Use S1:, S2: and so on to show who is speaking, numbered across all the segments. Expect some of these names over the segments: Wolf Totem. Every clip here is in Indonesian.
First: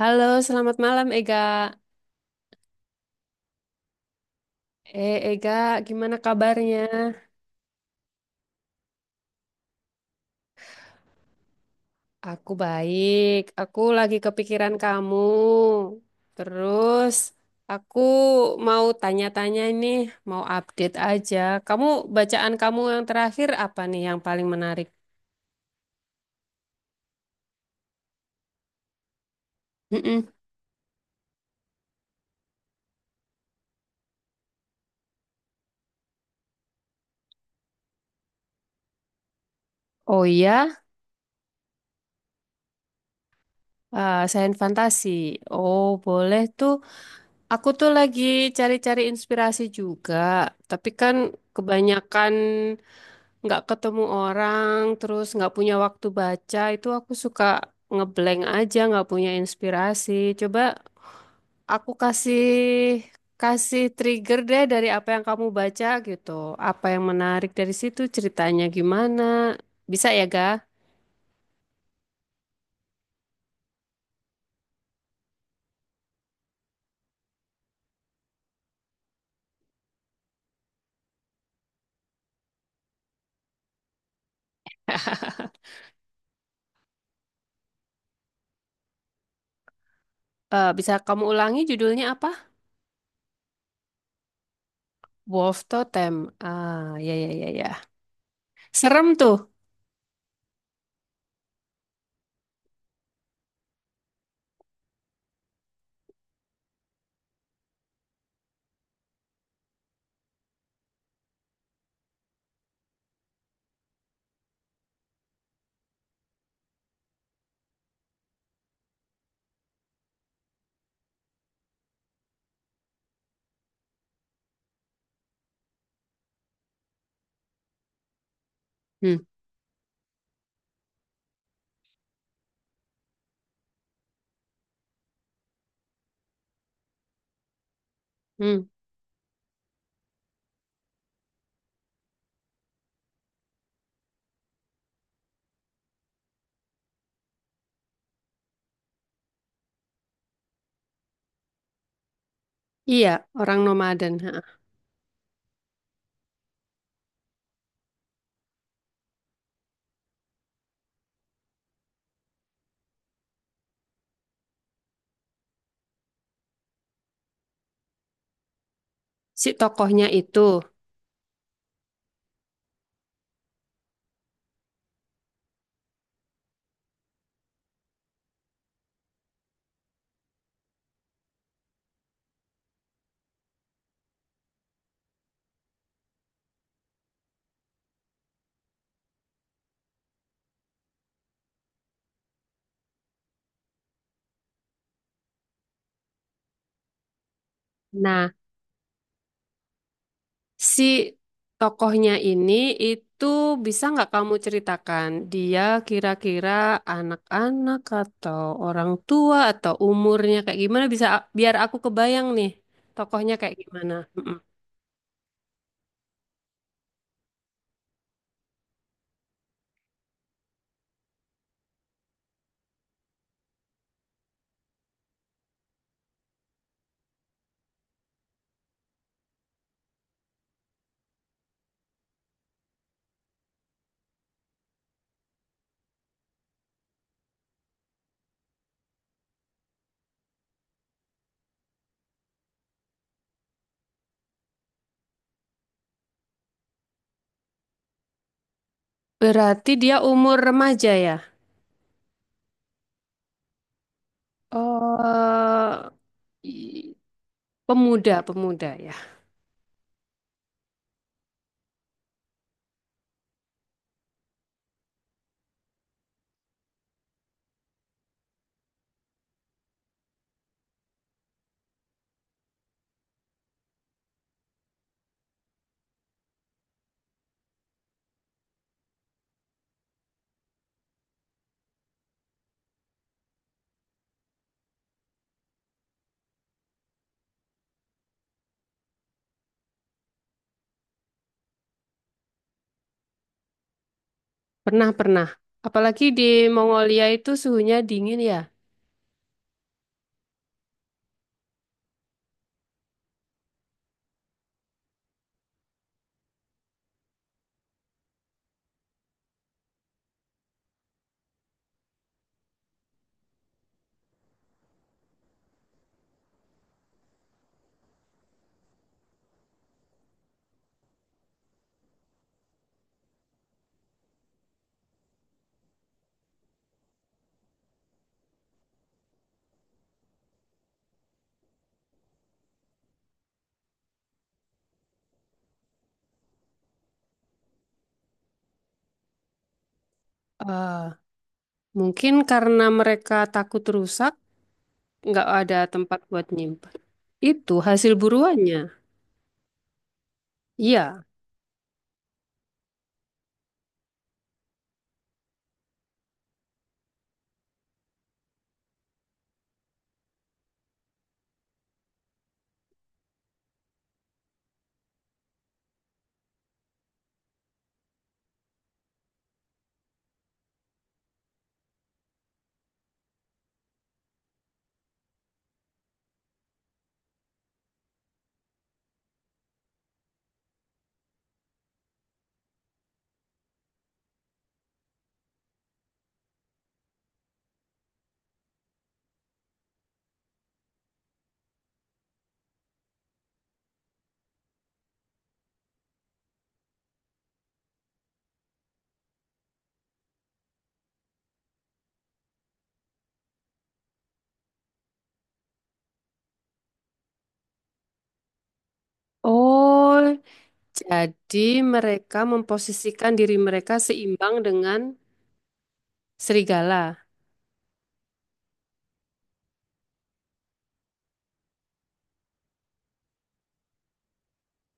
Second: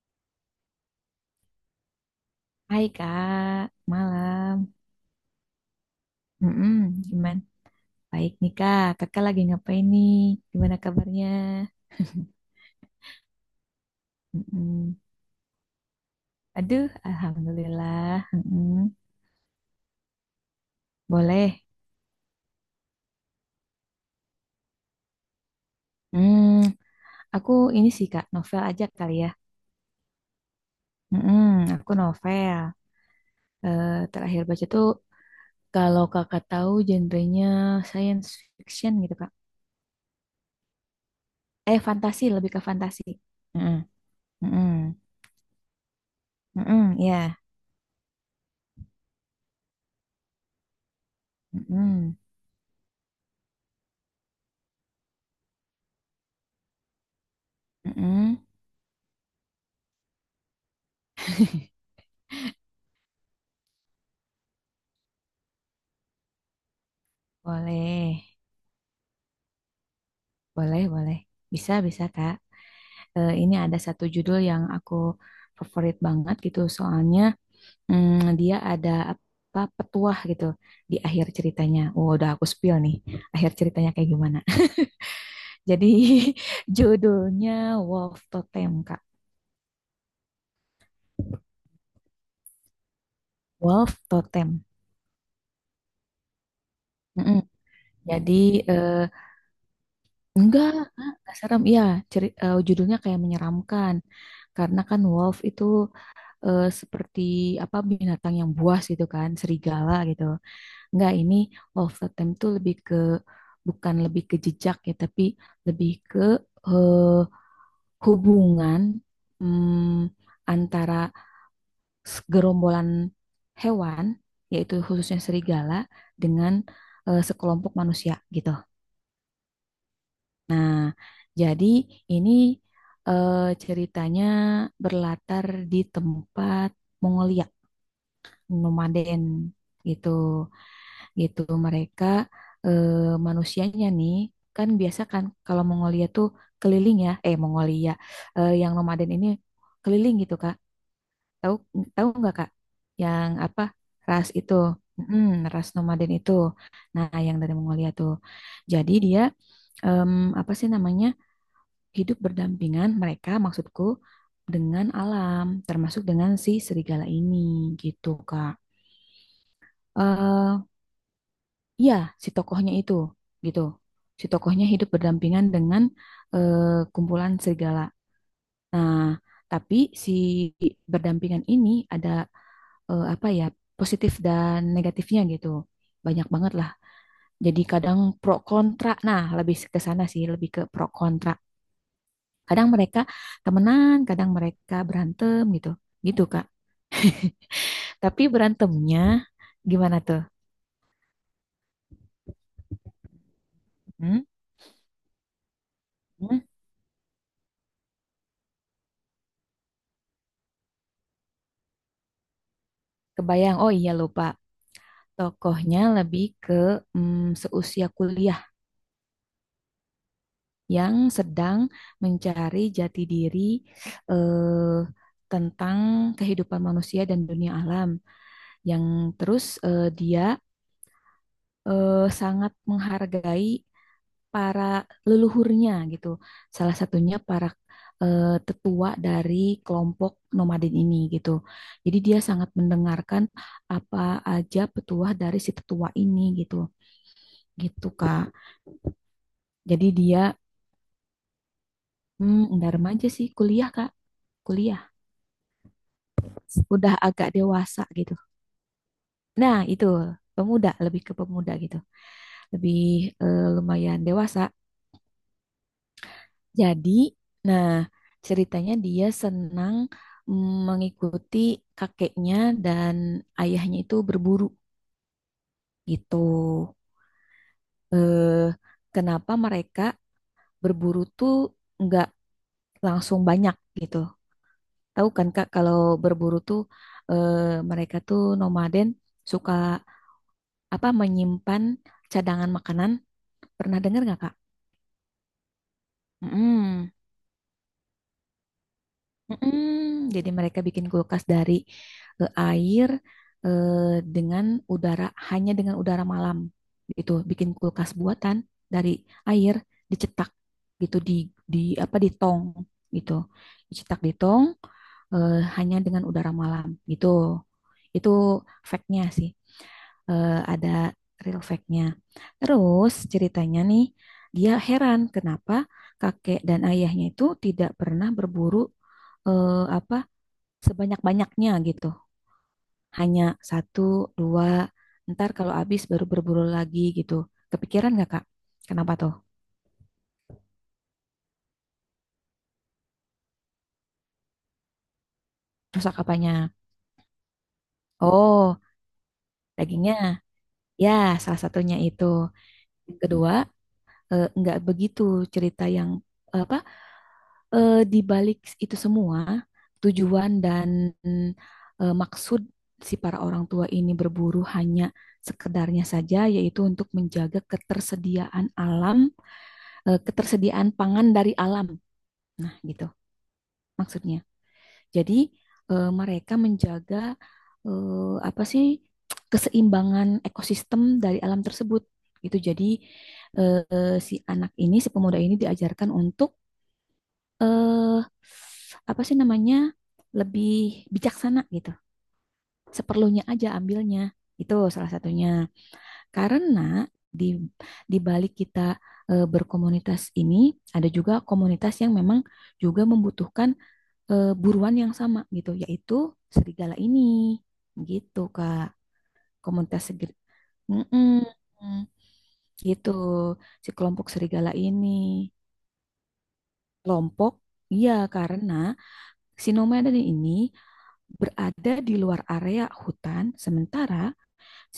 S1: Halo, selamat malam Ega.
S2: Hai Kak, malam.
S1: Ega, gimana
S2: Mm-mm,
S1: kabarnya?
S2: gimana? Baik nih Kak, kakak lagi ngapain nih? Gimana kabarnya?
S1: Aku baik. Aku lagi kepikiran
S2: Mm-mm.
S1: kamu.
S2: Aduh,
S1: Terus, aku
S2: Alhamdulillah.
S1: mau
S2: Mm-mm.
S1: tanya-tanya nih, mau update aja.
S2: Boleh.
S1: Kamu, bacaan kamu yang terakhir apa nih yang paling menarik?
S2: Hmm, aku ini sih Kak, novel aja kali ya.
S1: Mm-mm.
S2: Mm-mm, aku novel. Eh, terakhir baca tuh, kalau kakak tahu genrenya science fiction gitu Kak.
S1: Oh iya,
S2: Fantasi, lebih ke fantasi. Mm-mm,
S1: sains
S2: mm-mm,
S1: fantasi. Oh, boleh tuh.
S2: mm-mm, ya.
S1: Aku tuh lagi cari-cari inspirasi juga. Tapi kan
S2: Mm-mm,
S1: kebanyakan nggak ketemu orang, terus nggak punya waktu baca, itu aku suka
S2: mm-mm.
S1: ngeblank aja, nggak punya inspirasi. Coba aku kasih kasih trigger deh dari apa yang kamu baca gitu. Apa yang menarik dari situ,
S2: Boleh.
S1: ceritanya gimana? Bisa ya, Ga?
S2: Boleh, boleh. Bisa, bisa, Kak. Ini ada satu judul yang aku favorit banget gitu. Soalnya dia ada apa petuah gitu di akhir ceritanya. Oh, udah aku spill nih. Akhir ceritanya kayak gimana. Jadi judulnya Wolf Totem, Kak.
S1: Eh, bisa kamu ulangi judulnya apa?
S2: Wolf Totem.
S1: Wolf Totem. Ah, ya ya
S2: Mm-mm.
S1: ya ya.
S2: Jadi eh,
S1: Serem tuh.
S2: enggak, Kak, enggak serem. Iya, judulnya kayak menyeramkan. Karena kan wolf itu seperti apa binatang yang buas gitu kan, serigala gitu. Enggak, ini of the time tuh lebih ke bukan lebih ke jejak ya, tapi lebih ke eh, hubungan mm, antara gerombolan hewan, yaitu khususnya serigala, dengan sekelompok manusia gitu.
S1: Hmm,
S2: Nah, jadi ini eh, ceritanya berlatar di tempat Mongolia,
S1: hmm.
S2: nomaden gitu. Gitu mereka eh, manusianya nih kan biasa kan kalau Mongolia tuh keliling ya Mongolia yang nomaden ini keliling gitu Kak. Tahu tahu nggak Kak
S1: Iya,
S2: yang
S1: orang
S2: apa
S1: nomaden.
S2: ras
S1: Ha.
S2: itu? Ras nomaden itu nah yang dari Mongolia tuh jadi dia em, apa sih namanya hidup berdampingan mereka maksudku dengan alam termasuk dengan si serigala ini gitu Kak.
S1: Si tokohnya itu.
S2: Eh, Iya, si tokohnya itu gitu. Si tokohnya hidup berdampingan dengan eh, kumpulan serigala. Nah, tapi si berdampingan ini ada apa ya, positif dan negatifnya gitu. Banyak banget lah. Jadi kadang pro kontra. Nah, lebih ke sana sih, lebih ke pro kontra. Kadang mereka temenan, kadang mereka berantem gitu. Gitu, Kak. Tapi
S1: Nah,
S2: berantemnya gimana tuh?
S1: si tokohnya ini itu bisa nggak
S2: Hmm?
S1: kamu ceritakan dia
S2: Hmm?
S1: kira-kira anak-anak atau orang tua atau umurnya kayak gimana bisa biar aku kebayang nih tokohnya kayak
S2: Kebayang. Oh iya,
S1: gimana.
S2: lupa.
S1: Mm-mm.
S2: Tokohnya lebih ke seusia kuliah yang sedang mencari jati diri eh, tentang kehidupan manusia dan dunia alam. Yang terus dia sangat menghargai para leluhurnya gitu. Salah satunya para tetua dari kelompok nomaden ini gitu. Jadi dia sangat mendengarkan apa aja petuah dari si tetua ini gitu. Gitu, Kak.
S1: Berarti
S2: Jadi
S1: dia
S2: dia
S1: umur remaja ya?
S2: nggak remaja sih, kuliah Kak, kuliah.
S1: Oh,
S2: Udah
S1: i-
S2: agak dewasa gitu.
S1: pemuda, pemuda ya.
S2: Nah itu pemuda, lebih ke pemuda gitu, lebih lumayan dewasa. Jadi, nah ceritanya dia senang mengikuti kakeknya dan ayahnya itu berburu gitu. Eh, kenapa mereka berburu tuh nggak langsung banyak gitu. Tahu kan Kak kalau berburu tuh eh, mereka tuh nomaden suka apa menyimpan cadangan makanan. Pernah dengar nggak Kak?
S1: Pernah, pernah. Apalagi di
S2: Mm-mm.
S1: Mongolia itu suhunya dingin ya.
S2: Mm-mm. Jadi mereka bikin kulkas dari air dengan udara hanya dengan udara malam itu. Bikin kulkas buatan dari air dicetak gitu di apa di tong gitu. Dicetak di tong hanya dengan udara malam gitu. Itu factnya sih. Ada real fact-nya. Terus ceritanya nih, dia heran kenapa kakek dan ayahnya itu tidak pernah berburu eh, apa sebanyak-banyaknya gitu. Hanya satu, dua, ntar kalau habis baru berburu lagi gitu. Kepikiran nggak Kak? Kenapa tuh?
S1: Eh, mungkin karena mereka takut rusak, nggak ada
S2: Rusak
S1: tempat buat
S2: apanya?
S1: nyimpen. Itu hasil buruannya.
S2: Oh, dagingnya. Ya,
S1: Iya.
S2: salah satunya itu. Yang kedua, nggak begitu cerita yang apa di balik itu semua, tujuan dan maksud si para orang tua ini berburu hanya sekedarnya saja, yaitu untuk menjaga ketersediaan alam, ketersediaan pangan dari alam. Nah, gitu maksudnya. Jadi, mereka menjaga apa sih keseimbangan ekosistem dari alam tersebut. Itu jadi si anak ini, si pemuda ini diajarkan untuk eh apa sih namanya lebih bijaksana gitu. Seperlunya aja ambilnya. Itu salah satunya. Karena di di balik kita berkomunitas ini ada juga komunitas yang memang juga membutuhkan buruan yang sama gitu, yaitu serigala ini. Gitu, Kak. Komunitas
S1: Oh,
S2: segera.
S1: jadi mereka
S2: Gitu,
S1: memposisikan diri
S2: si
S1: mereka
S2: kelompok
S1: seimbang
S2: serigala
S1: dengan
S2: ini.
S1: serigala.
S2: Kelompok, iya karena si nomaden ini berada di luar area hutan, sementara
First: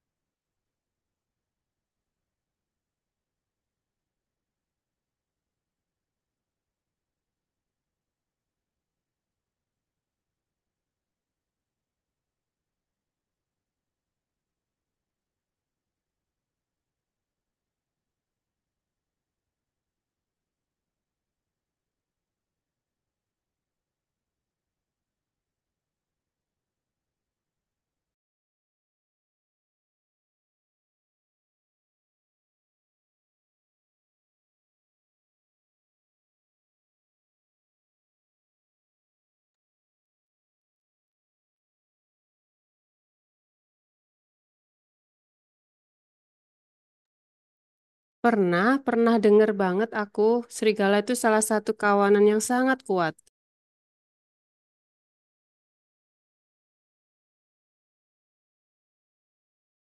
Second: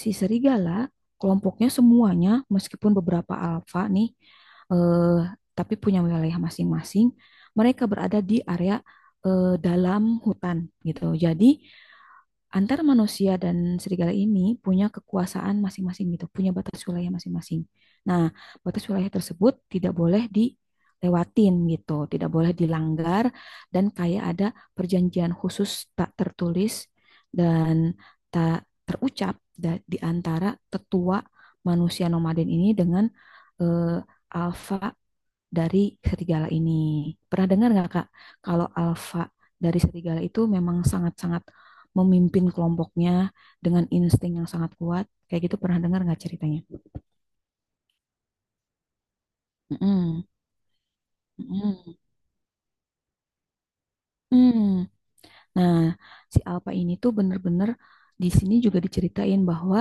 S2: si serigala kelompoknya semuanya, meskipun beberapa alfa nih, eh, tapi punya wilayah masing-masing, mereka berada di area dalam hutan gitu. Jadi antar manusia dan serigala ini punya kekuasaan masing-masing gitu, punya batas wilayah masing-masing. Nah, batas wilayah tersebut tidak boleh dilewatin gitu, tidak boleh dilanggar dan kayak ada perjanjian khusus tak tertulis dan tak terucap di antara tetua manusia nomaden ini dengan eh, alfa dari serigala ini. Pernah dengar nggak Kak, kalau alfa dari serigala itu memang sangat-sangat memimpin kelompoknya dengan insting yang sangat kuat? Kayak gitu pernah dengar nggak ceritanya?
S1: Pernah, pernah dengar banget
S2: Mm-mm.
S1: aku, serigala itu salah satu
S2: Mm-mm.
S1: kawanan yang sangat kuat.
S2: Mm. Nah, si alfa ini tuh bener-bener di sini juga diceritain bahwa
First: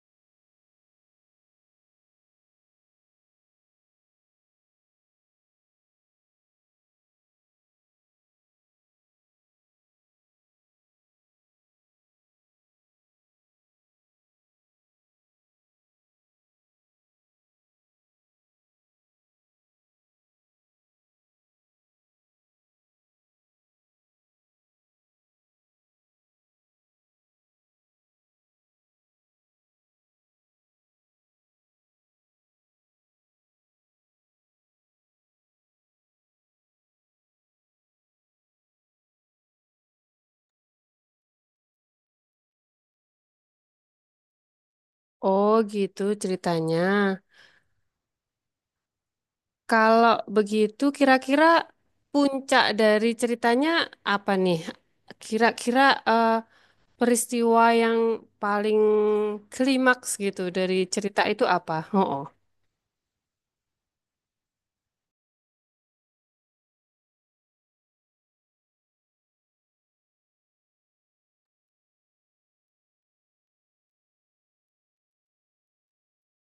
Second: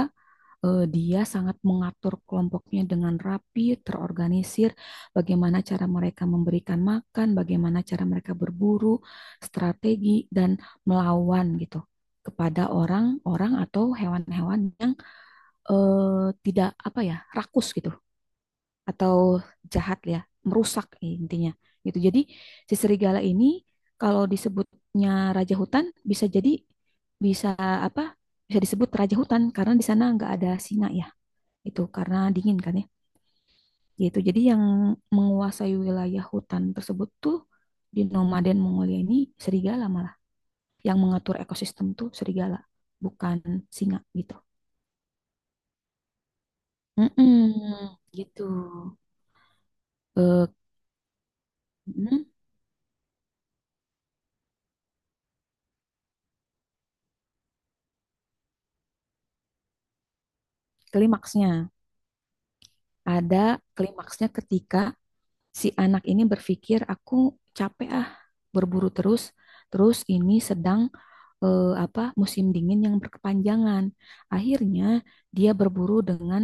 S2: dia sangat mengatur kelompoknya dengan rapi, terorganisir, bagaimana cara mereka memberikan makan, bagaimana cara mereka berburu, strategi, dan melawan gitu kepada orang-orang atau hewan-hewan yang tidak apa ya, rakus gitu atau jahat ya, merusak intinya gitu. Jadi si serigala ini kalau disebutnya raja hutan bisa jadi bisa apa? Bisa disebut raja hutan karena di sana nggak ada singa ya itu karena dingin kan ya gitu jadi yang menguasai wilayah hutan tersebut tuh di nomaden Mongolia ini serigala malah yang mengatur ekosistem tuh serigala bukan singa gitu.
S1: Oh, gitu ceritanya.
S2: Mm-mm, gitu.
S1: Kalau
S2: Eh,
S1: begitu, kira-kira
S2: mm,
S1: puncak dari ceritanya apa nih? Kira-kira eh, peristiwa yang paling klimaks gitu dari cerita itu
S2: klimaksnya
S1: apa? Oh.
S2: ada klimaksnya ketika si anak ini berpikir aku capek ah berburu terus terus ini sedang apa musim dingin yang berkepanjangan akhirnya dia berburu dengan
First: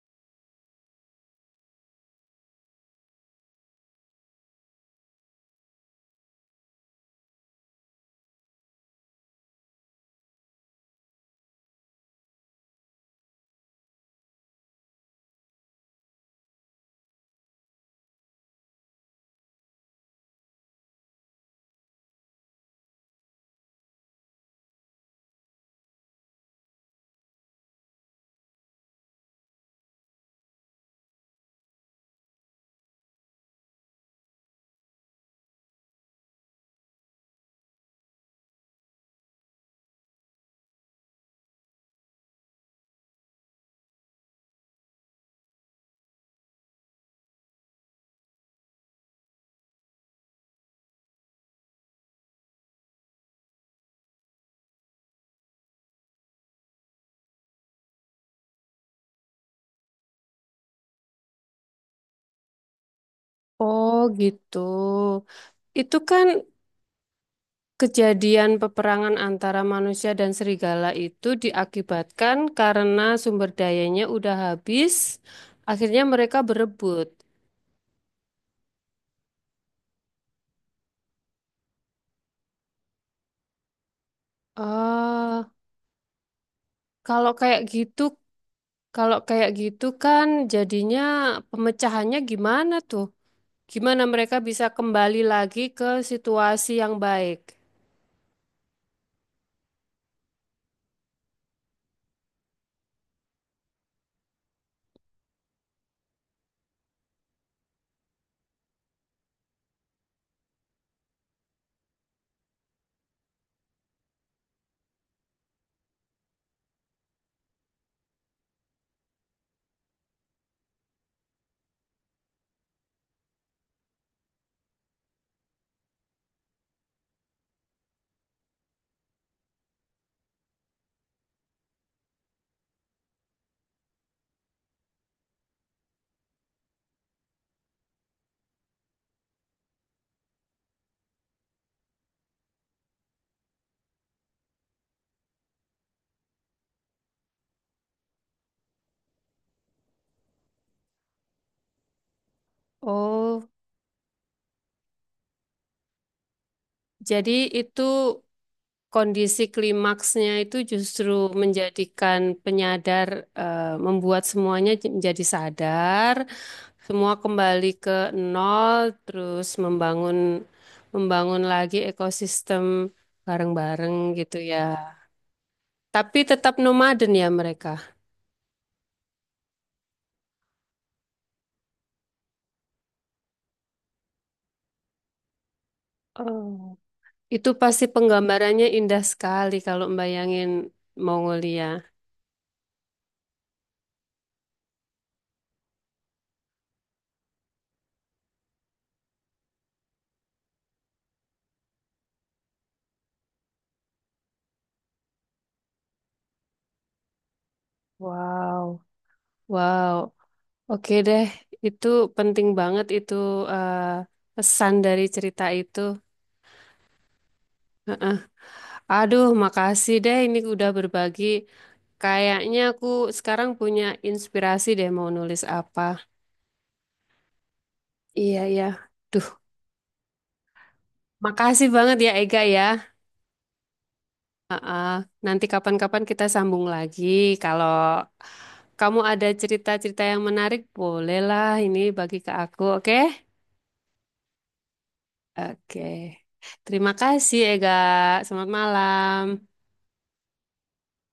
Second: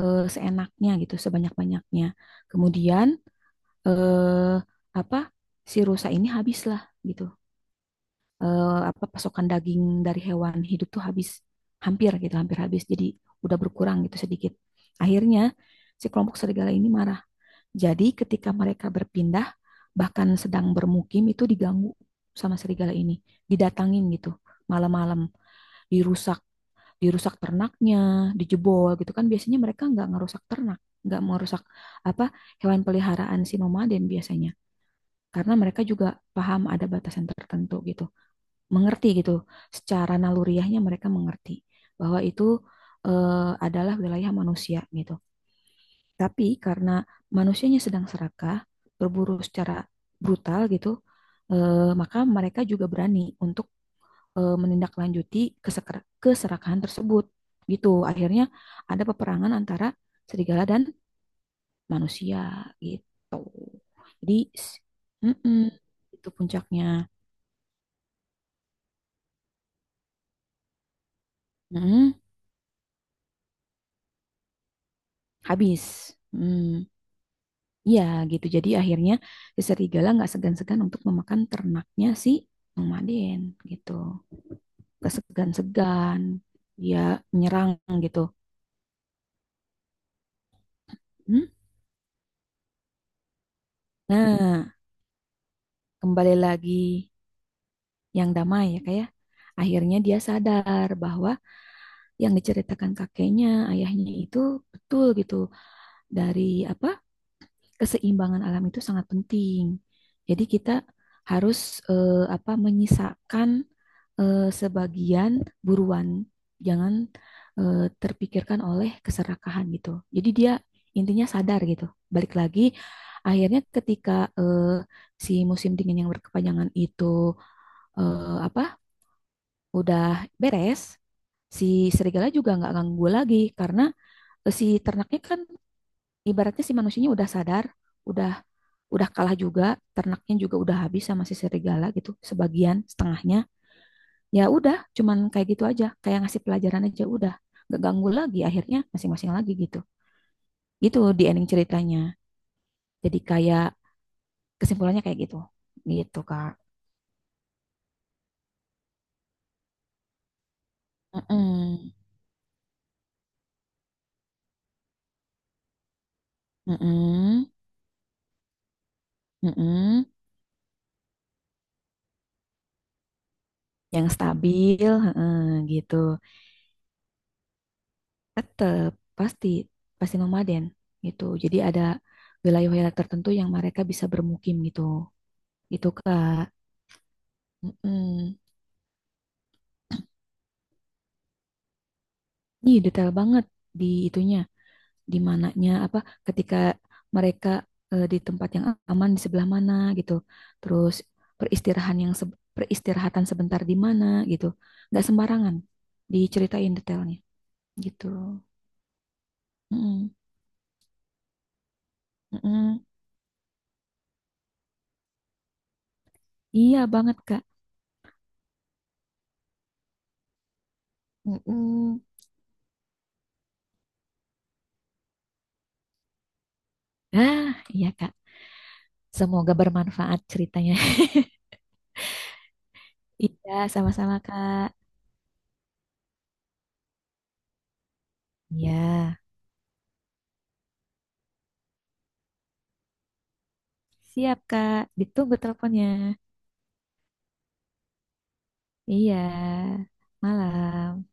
S2: seenaknya gitu sebanyak-banyaknya kemudian eh, apa si rusa ini habislah gitu. Apa pasokan daging dari hewan hidup tuh habis hampir gitu hampir habis jadi udah berkurang gitu sedikit akhirnya si kelompok serigala ini marah jadi ketika mereka berpindah, bahkan sedang bermukim itu diganggu sama serigala ini, didatangin gitu malam-malam, dirusak, dirusak ternaknya, dijebol gitu kan. Biasanya mereka nggak ngerusak ternak, nggak merusak apa hewan peliharaan si nomaden biasanya, karena mereka juga paham ada batasan tertentu gitu, mengerti gitu, secara naluriahnya mereka mengerti bahwa itu adalah wilayah manusia gitu. Tapi karena manusianya sedang serakah, berburu secara brutal gitu, maka mereka juga berani untuk menindaklanjuti keserakahan tersebut. Gitu. Akhirnya ada peperangan antara serigala dan manusia gitu.
S1: Oh
S2: Jadi
S1: gitu.
S2: s- mm-mm,
S1: Itu kan
S2: itu puncaknya.
S1: kejadian peperangan antara manusia dan serigala itu
S2: Mm-mm,
S1: diakibatkan karena sumber dayanya udah habis, akhirnya
S2: habis.
S1: mereka
S2: Mm,
S1: berebut.
S2: iya gitu. Jadi akhirnya si serigala nggak segan-segan untuk memakan ternaknya si nomaden gitu. Gak
S1: Ah,
S2: segan-segan dia
S1: kalau kayak
S2: menyerang
S1: gitu,
S2: gitu.
S1: kalau kayak gitu kan jadinya
S2: Hmm?
S1: pemecahannya gimana tuh? Gimana mereka bisa
S2: Nah,
S1: kembali lagi ke
S2: kembali
S1: situasi
S2: lagi
S1: yang baik?
S2: yang damai ya kayak akhirnya dia sadar bahwa yang diceritakan kakeknya, ayahnya itu betul gitu dari apa keseimbangan alam itu sangat penting. Jadi kita harus apa menyisakan sebagian buruan, jangan terpikirkan oleh keserakahan gitu. Jadi dia intinya sadar gitu. Balik lagi, akhirnya ketika eh, si musim dingin yang berkepanjangan itu apa udah beres, si serigala juga nggak ganggu lagi karena si ternaknya kan ibaratnya si manusianya udah sadar, udah udah kalah juga, ternaknya juga udah habis sama si serigala gitu, sebagian setengahnya. Ya udah, cuman kayak gitu aja, kayak ngasih pelajaran aja udah. Gak ganggu lagi akhirnya masing-masing lagi gitu. Gitu di ending ceritanya. Jadi
S1: Oh,
S2: kayak kesimpulannya kayak gitu. Gitu, Kak.
S1: jadi itu kondisi klimaksnya itu justru
S2: Mm-mm.
S1: menjadikan penyadar, membuat semuanya menjadi sadar, semua
S2: Mm-mm.
S1: kembali ke nol, terus
S2: Mm-mm.
S1: membangun membangun lagi ekosistem bareng-bareng
S2: Yang
S1: gitu ya.
S2: stabil, heeh, gitu.
S1: Tapi tetap nomaden ya mereka.
S2: Tetap pasti pasti nomaden gitu. Jadi ada wilayah-wilayah tertentu yang mereka bisa bermukim gitu. Gitu, Kak.
S1: Oh. Itu pasti
S2: Mm-mm.
S1: penggambarannya indah sekali kalau membayangin Mongolia.
S2: Ih, detail banget di itunya, di mananya apa ketika mereka di tempat yang aman di sebelah mana gitu. Terus peristirahatan sebentar di mana gitu. Nggak sembarangan diceritain detailnya gitu.
S1: Wow. Wow.
S2: Mm-mm,
S1: Oke deh, itu penting
S2: mm-mm.
S1: banget itu, eh, pesan dari cerita itu.
S2: Iya banget, Kak.
S1: Aduh, makasih deh ini udah berbagi.
S2: Mm-mm.
S1: Kayaknya aku sekarang punya inspirasi deh mau nulis apa.
S2: Ah, iya, Kak.
S1: Iya, iya. Duh,
S2: Semoga bermanfaat ceritanya.
S1: makasih banget ya Ega ya.
S2: Iya, sama-sama,
S1: Heeh.
S2: Kak.
S1: Nanti kapan-kapan kita sambung lagi. Kalau
S2: Iya.
S1: kamu ada cerita-cerita yang menarik, bolehlah ini bagi ke aku, oke?
S2: Siap, Kak. Ditunggu
S1: Oke.
S2: teleponnya.
S1: Terima kasih Ega. Selamat
S2: Iya.
S1: malam.
S2: Malam.